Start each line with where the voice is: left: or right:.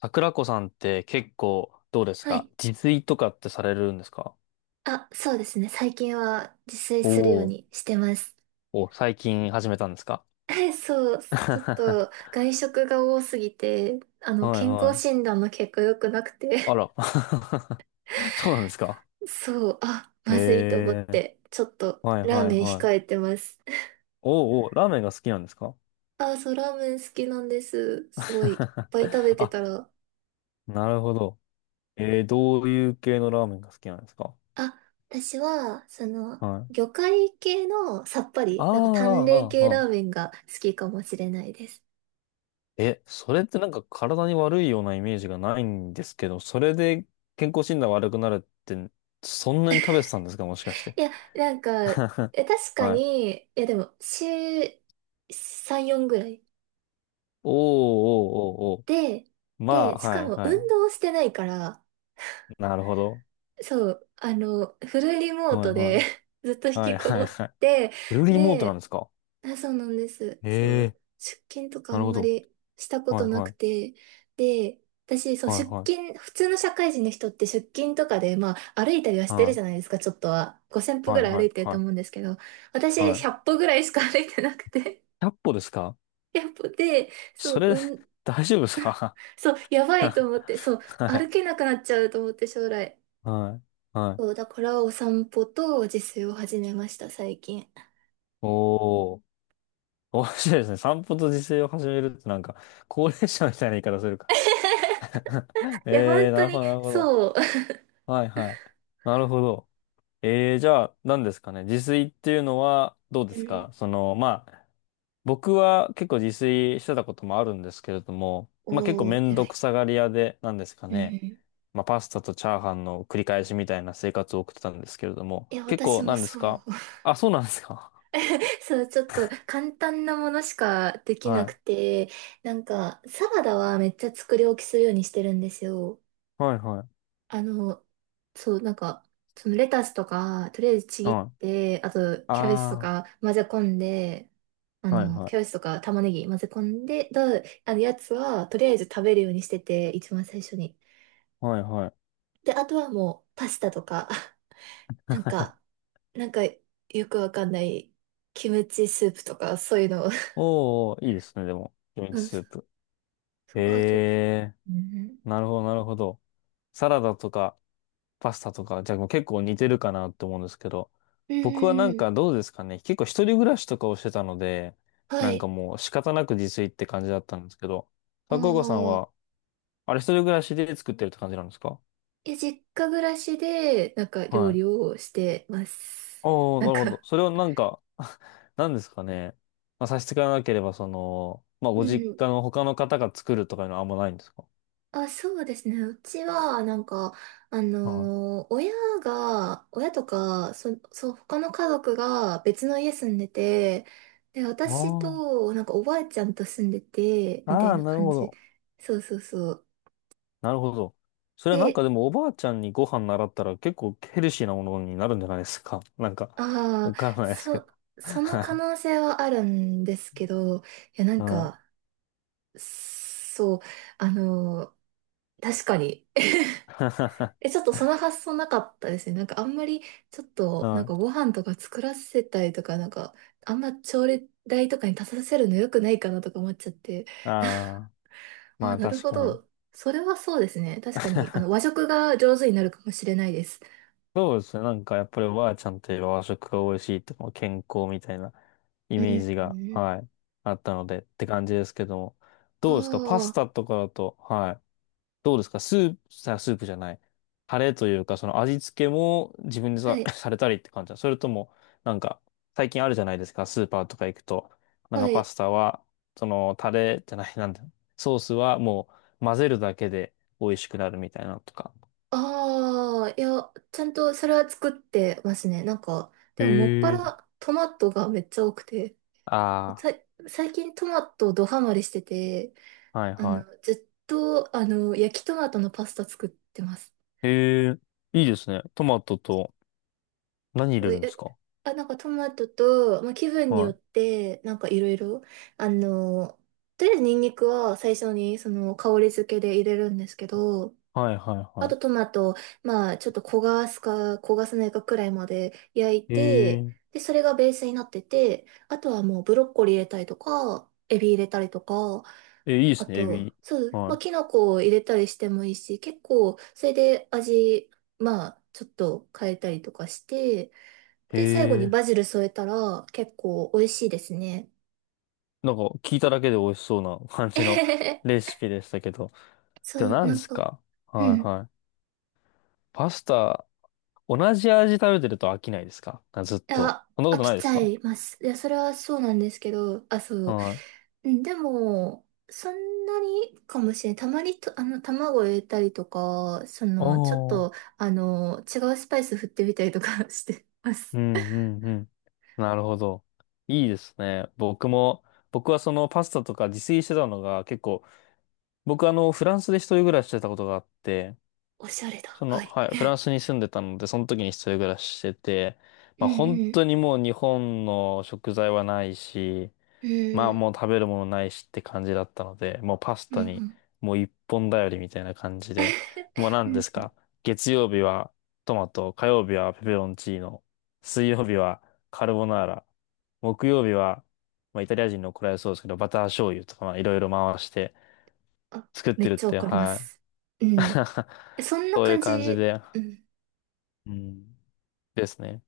left: 桜子さんって結構どうです
right: は
left: か？
right: い。
left: 自炊とかってされるんですか？
right: あ、そうですね。最近は自炊
left: お
right: するよう
left: おー。
right: にしてます。
left: お、最近始めたんですか？
right: そう、ちょっ
left: は
right: と外食が多すぎて、
left: い
right: 健
left: は
right: 康
left: い。
right: 診断の結果良くなくて、
left: あら。そうなんですか？
right: そう、あ、まずいと思っ
left: ええー。
right: て、ちょっと
left: はい
right: ラー
left: はい
right: メン
left: は
right: 控え
left: い。
right: てます。
left: おうおー、ラーメンが好きなんですか？
right: あ、そう、ラーメン好きなんです。すごい、いっ ぱい食べて
left: あ、
right: たら。
left: なるほど。どういう系のラーメンが好きなんですか？
right: あ、私は、
left: はい。
right: 魚介系のさっぱ
left: あ
right: り、
left: あ、
right: なんか淡麗
left: あ
right: 系
left: あ、
right: ラ
left: あ
right: ーメンが好きかもしれないです。
left: え、それってなんか体に悪いようなイメージがないんですけど、それで健康診断悪くなるって、そんなに食べてたんですか、もしかして。
right: いや、なんか、え、確か
left: はい。
right: に、いやでも、週3、4ぐらい。
left: おーおーおーお
right: で、
left: ー。まあ、
right: で、し
left: は
right: か
left: い
right: も
left: は
right: 運
left: い。
right: 動してないから、
left: なるほど。
right: そう、フルリモー
left: はい
right: ト
left: は
right: で
left: い。
right: ずっと引
left: は
right: き
left: い
right: こ
left: は
right: も
left: い
right: っ
left: はい。
right: て、
left: フルリモートなんで
right: で、
left: すか？
right: あ、そうなんです。そ
left: ええ
right: う。出勤と
left: ー、
right: かあ
left: なる
right: ん
left: ほ
right: ま
left: ど。
right: りしたこ
left: は
right: と
left: い
right: なく
left: はい。
right: て。で、私、そう、
left: はい
right: 出
left: はい。
right: 勤、普通の社会人の人って出勤とかで、まあ、歩いたりはし
left: は
right: てるじゃな
left: い
right: いですか、ちょっとは。5000歩
left: は
right: ぐ
left: い
right: らい
left: は
right: 歩
left: い
right: いてると
left: は
right: 思うんですけど、
left: い。
right: 私、
left: はい。ひ
right: 100歩ぐらいしか歩いてなくて。
left: ゃっ歩ですか？
right: 100歩で、そ
left: そ
right: う、
left: れ、
right: うん、
left: 大丈夫ですか？
right: そう、やばいと思って、そう、
left: は
right: 歩
left: い。
right: けなくなっちゃうと思って、将来。
left: はい。は
right: そう、
left: い。
right: だからお散歩と自炊を始めました、最近。い
left: おー。面白いですね。散歩と自炊を始めるってなんか、高齢者みたいな言い方するか。
right: や、本
left: ええー、な
right: 当
left: るほ
right: に、
left: ど、なるほど。
right: そう。
left: はい、はい。なるほど。ええー、じゃあ、何ですかね。自炊っていうのは、どうで
right: う
left: す
right: ん。
left: かその、まあ、僕は結構自炊してたこともあるんですけれども、まあ結構
right: お
left: め
right: ー、
left: ん
right: 偉
left: ど
right: い。
left: くさがり屋で、何ですか
right: うんう
left: ね。
right: ん。
left: まあパスタとチャーハンの繰り返しみたいな生活を送ってたんですけれども、
right: いや、
left: 結
right: 私
left: 構
right: も
left: 何で
right: そ
left: す
right: う。
left: か？あ、そうなんですか。
right: そう、ちょっと簡単なものしかで きな
left: は
right: く
left: い。
right: て、なんか、サラダはめっちゃ作り置きするようにしてるんですよ。
left: はい、は
right: あの、そう、なんか、そのレタスとか、とりあえずち
left: い。
right: ぎっ
left: はい。
right: て、あと、キャベツと
left: あ
right: か混ぜ込んで、
left: あ、はい、は
right: キャベツ
left: い。
right: とか玉ねぎ混ぜ込んで、やつは、とりあえず食べるようにしてて、一番最初に。
left: はいはい。
right: で、あとはもう、パスタとか。なんか、よくわかんないキムチスープとかそういうのを
left: おー、いいですね、でも。キム
right: う
left: チ
right: ん、
left: スープ。
right: あと、
left: え
right: うん、
left: なるほど、なるほど。サラダとか、パスタとか、じゃあもう結構似てるかなって思うんですけど、
right: う
left: 僕はなんか
right: ん、
left: どうですかね。結構一人暮らしとかをしてたので、
right: は
left: なんか
right: い。
left: もう仕方なく自炊って感じだったんですけど、
right: あ
left: 高岡さん
right: あ、
left: は、あれ、一人暮らしで作ってるって感じなんですか？
right: え、実家暮らしで、なんか
left: は
right: 料
left: い。
right: 理をしてます。
left: おー、
right: な
left: な
right: ん
left: るほど。
right: か、
left: それをなんか、なんですかね。まあ、差し支えなければ、その、まあ、
right: う
left: ご実
right: ん。
left: 家の他の方が作るとかいうのはあんまないんですか？
right: あ、そうですね。うちは、なんか、あのー親親とか、そう、他の家族が別の家住んでて、で、私
left: あ
right: と、なんかおばあちゃんと住んでて、
left: あ、
right: みたい
left: ああ、
right: な
left: なる
right: 感
left: ほ
right: じ。
left: ど。
right: そうそうそう。
left: なるほど。それはなん
right: で、
left: かでもおばあちゃんにご飯習ったら結構ヘルシーなものになるんじゃないですか。なんか、
right: ああ、
left: わからないですけど。
right: その
left: は
right: 可
left: い。
right: 能性はあるんですけど、いや、なん
left: うん。
right: か、そう、あのー確かに、え、ちょっとその発想なかったですね。なんかあんまり、ちょっ
left: う
right: と、なん
left: ん
right: かご飯とか作らせたりとか、なんか、あんま調理台とかに立たせるの良くないかなとか思っちゃって。
left: ああ、ま
right: あ、
left: あ
right: なる
left: 確
right: ほ
left: かに。
right: ど。それはそうですね。確かに、和 食が上手になるかもしれないです。
left: そうですね。なんかやっぱりおばあちゃんといえば和食が美味しいとか健康みたいなイ
right: う
left: メージが、
right: ん。
left: はい、あったのでって感じですけども。
right: あ
left: どうですか、パス
right: あ、
left: タとかだと。はい。どうですかスープ、さ、スープじゃない。タレというか、その味付けも自分で
right: は
left: さ、
right: い、
left: されたりって感じだ。それとも、なんか、最近あるじゃないですか、スーパーとか行くと。なん
right: は
left: かパ
right: い。
left: スタは、その、タレじゃない、なんだ、ソースはもう混ぜるだけで美味しくなるみたいなのとか。
right: ああ、いや、ちゃんとそれは作ってますね。なんか、で
left: へ
right: ももっぱ
left: え。
right: らトマトがめっちゃ多くて、
left: あ
right: さ、最近トマトドハマりしてて、
left: あ、はいは
right: ずっと、焼きトマトのパスタ作ってます。
left: い。へえ、いいですね。トマトと何入
right: そ
left: れ
right: うい
left: るんで
right: う、
left: すか？
right: あ、なんかトマトと、まあ、気分によっ
left: は
right: て、なんかいろいろ、あの、とりあえずニンニクは最初にその香り付けで入れるんですけど、
left: い。はいはい
right: あ
left: は
right: とトマト、まあちょっと焦がすか焦がさないかくらいまで焼い
left: い。へ
right: て、
left: え、
right: で、それがベースになってて、あとはもうブロッコリー入れたりとか、エビ入れたりとか、
left: え、いいで
right: あ
left: すね、エ
right: と、
left: ビ。
right: そう、まあ、
left: は
right: キノコを入れたりしてもいいし、結構、それで味、まあ、ちょっと変えたりとかして、
left: い。へ
right: で、最後に
left: え。
right: バジル添えたら、結構美味しいですね。
left: なんか聞いただけで美味しそうな感
right: え
left: じ
right: へ
left: の
right: へへ。
left: レシピでしたけど。
right: そ
left: でも
right: う、
left: 何
right: な
left: で
right: ん
left: す
right: か、
left: か？
right: う
left: はい
right: ん。
left: はい。パスタ、同じ味食べてると飽きないですかあ、ずっと。
right: あ、
left: そんなこ
right: 飽
left: とな
right: き
left: いで
right: ち
left: す
right: ゃ
left: か？
right: います。いや、それはそうなんですけど、あ、そう。
left: はい。
right: うん、でも、そんなにかもしれない。たまにと、卵を入れたりとか、ちょっ
left: お
right: と、
left: ー。
right: 違うスパイス振ってみたりとか してます。
left: うんうんうん。なるほど。いいですね。僕はそのパスタとか自炊してたのが結構、僕フランスで一人暮らししてたことがあって、
right: おしゃれだ。
left: そ
right: は
left: の、
right: い。
left: はい、フラン スに住んでたので、その時に一人暮らししてて、
right: うん
left: まあ本
right: うん。
left: 当にもう日本の食材はないし、
right: う
left: まあ
right: ん
left: もう食べるものないしって感じだったので、もうパス
right: うんう
left: タに
right: ん。
left: もう一本頼りみたいな感じで、もう
right: う
left: 何です
right: ん。
left: か、月曜日はトマト、火曜日はペペロンチーノ、水曜日はカルボナーラ、木曜日は、まあイタリア人の怒られそうですけど、バター醤油とかまあいろいろ回して
right: あ、
left: 作っ
right: めっ
left: てるっ
right: ちゃ
left: て、
right: 怒りま
left: はい。
right: す。うん。そんな
left: そういう
right: 感じ。
left: 感じで。
right: うん。
left: うんですね。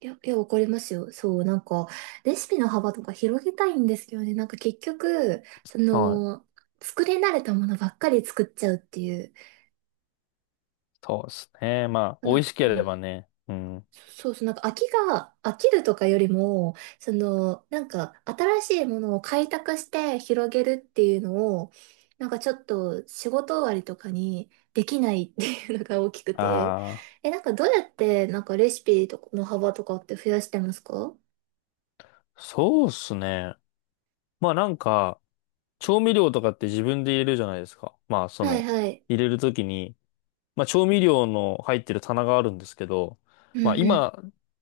right: いや、いや、怒りますよ。そう、なんか、レシピの幅とか広げたいんですけどね。なんか結局、
left: はい。
right: 作り慣れたものばっかり作っちゃうっていう。
left: そうですね。まあ、
right: なん
left: 美味
right: か、
left: しければね。うん。
right: そうそう、なんか飽きるとかよりも、なんか新しいものを開拓して広げるっていうのを、なんかちょっと仕事終わりとかにできないっていうのが大きくて、
left: あ
right: え、なんかどうやってなんかレシピとかの幅とかって増やしてますか？
left: あ、そうですね。まあなんか、調味料とかって自分で入れるじゃないですか。まあ、そ
right: はい
left: の、
right: はい。
left: 入れるときに、まあ、調味料の入ってる棚があるんですけど、
right: うん
left: まあ、
right: うん。
left: 今、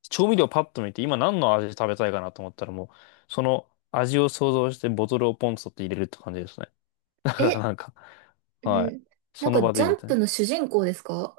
left: 調味料パッと見て、今何の味食べたいかなと思ったらもう、その味を想像してボトルをポンと取って入れるって感じですね。だから
right: え、
left: なんか、
right: う
left: はい。
right: ん。な
left: そ
right: ん
left: の
right: か
left: 場
right: ジ
left: で
right: ャ
left: み
right: ン
left: たい
right: プ
left: な。
right: の主人公ですか？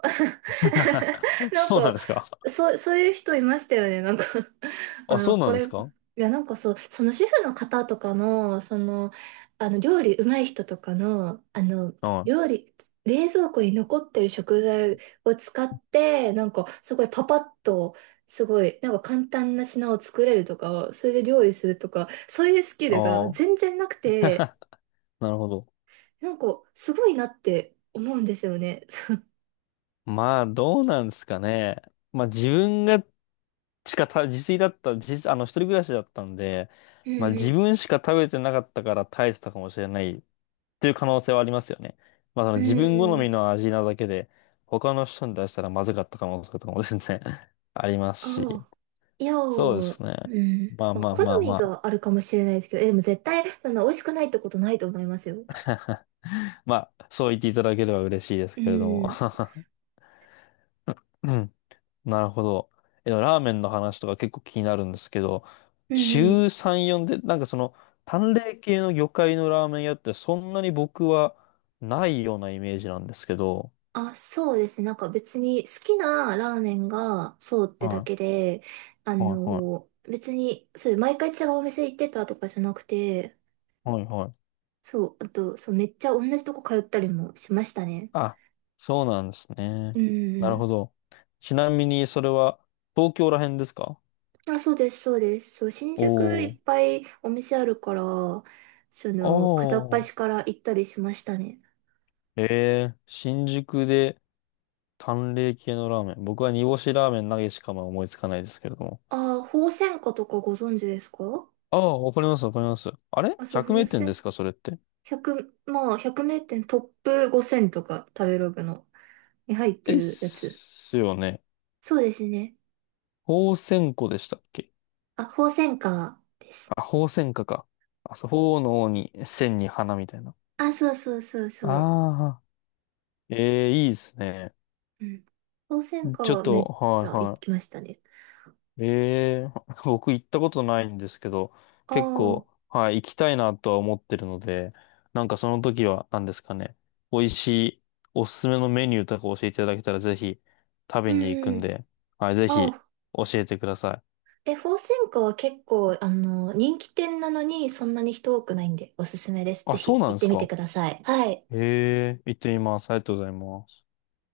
right: なん
left: そうなん
right: か、
left: ですか？
right: そう、そういう人いましたよね。なんか
left: あ、そうな
right: こ
left: んで
right: れ、
left: す
right: い
left: か？
right: や、なんかそう、その主婦の方とかの、料理うまい人とかの、
left: は
right: 料
left: い。
right: 理、冷蔵庫に残ってる食材を使って、なんか、すごいパパッと、すごい、なんか簡単な品を作れるとか、それで料理するとか、そういうスキルが
left: ああ、
right: 全然なくて、
left: なるほど。
right: なんか、すごいなって思うんですよね。
left: まあ、どうなんですかね。まあ、自分がしかた、自炊だった、自、あの、一人暮らしだったんで、
right: う
left: まあ、自
right: ん
left: 分しか食べてなかったから耐えてたかもしれないっていう可能性はありますよね。まあ、そ
right: う
left: の
right: ん。
left: 自分好
right: う
left: み
right: ん。
left: の味なだけで、他の人に出したらまずかった可能性とかも全然 あります
right: あ
left: し。
right: あ、いや
left: そうで
right: ー、
left: すね。
right: うん。
left: まあ
right: まあ、
left: まあま
right: 好
left: あ
right: み
left: ま
right: があるかもしれないですけど、え、でも絶対、そんな美味しくないってことないと思いますよ。
left: あ。まあ、そう言っていただければ嬉しいです
right: う
left: けれども。
right: ん。
left: うん、なるほど。え、でもラーメンの話とか結構気になるんですけど、
right: うんうん。
left: 週3、4で、なんかその、淡麗系の魚介のラーメン屋ってそんなに僕はないようなイメージなんですけど、
right: あ、そうですね。なんか別に好きなラーメンがそうってだ
left: は
right: けで、
left: い、はい、は
right: 別に、そう、毎回違うお店行ってたとかじゃなくて、
left: い、はい、はい。
right: そう、あと、そう、めっちゃ同じとこ通ったりもしましたね。
left: あ、そうなんですね。
right: うん
left: な
right: う
left: るほ
right: ん。
left: ど。ちなみにそれは東京ら辺ですか？
right: あ、そうです、そうです。そう、新宿
left: お
right: いっぱいお店あるから、片っ
left: おあ
right: 端
left: あ。
right: から行ったりしましたね。
left: ええ、新宿で淡麗系のラーメン。僕は煮干しラーメン投げしかまあ思いつかないですけれども。
right: ああ、鳳仙花とかご存知ですか？
left: ああ、わかります、わかります。あれ？
right: あ、そう、
left: 100
right: 鳳
left: 名店で
right: 仙、
left: すか、それって。
right: 1 0まあ、100名店トップ5000とか、食べログの、に入って
left: で
right: るやつ。
left: すよね。
right: そうですね。
left: 鳳仙湖でしたっけ？
right: あ、鳳仙花。
left: あ、鳳仙花か。あ、そう、鳳の王に、仙に花みたいな。
right: あ、そうそうそうそう。
left: ああ、ええ、いいですね。
right: うん。鳳仙花
left: ちょっ
right: はめ
left: と、
right: っちゃ行
left: はい、
right: きましたね。
left: ええ、 僕行ったことないんですけど、
right: あ
left: 結
right: あ、
left: 構、はい、行きたいなとは思ってるので、なんかその時は何ですかね、美味しいおすすめのメニューとか教えていただけたらぜひ食べに行く
right: う
left: ん
right: ん。
left: で、はい、ぜ
right: あ
left: ひ
right: あ、
left: 教えてください。
right: え、鳳仙花は結構、人気店なのにそんなに人多くないんでおすすめです。ぜ
left: あ、そう
right: ひ
left: なん
right: 行っ
left: で
right: て
left: す
right: みて
left: か。
right: ください。はい。
left: ええ、行ってみます。ありがとうございます。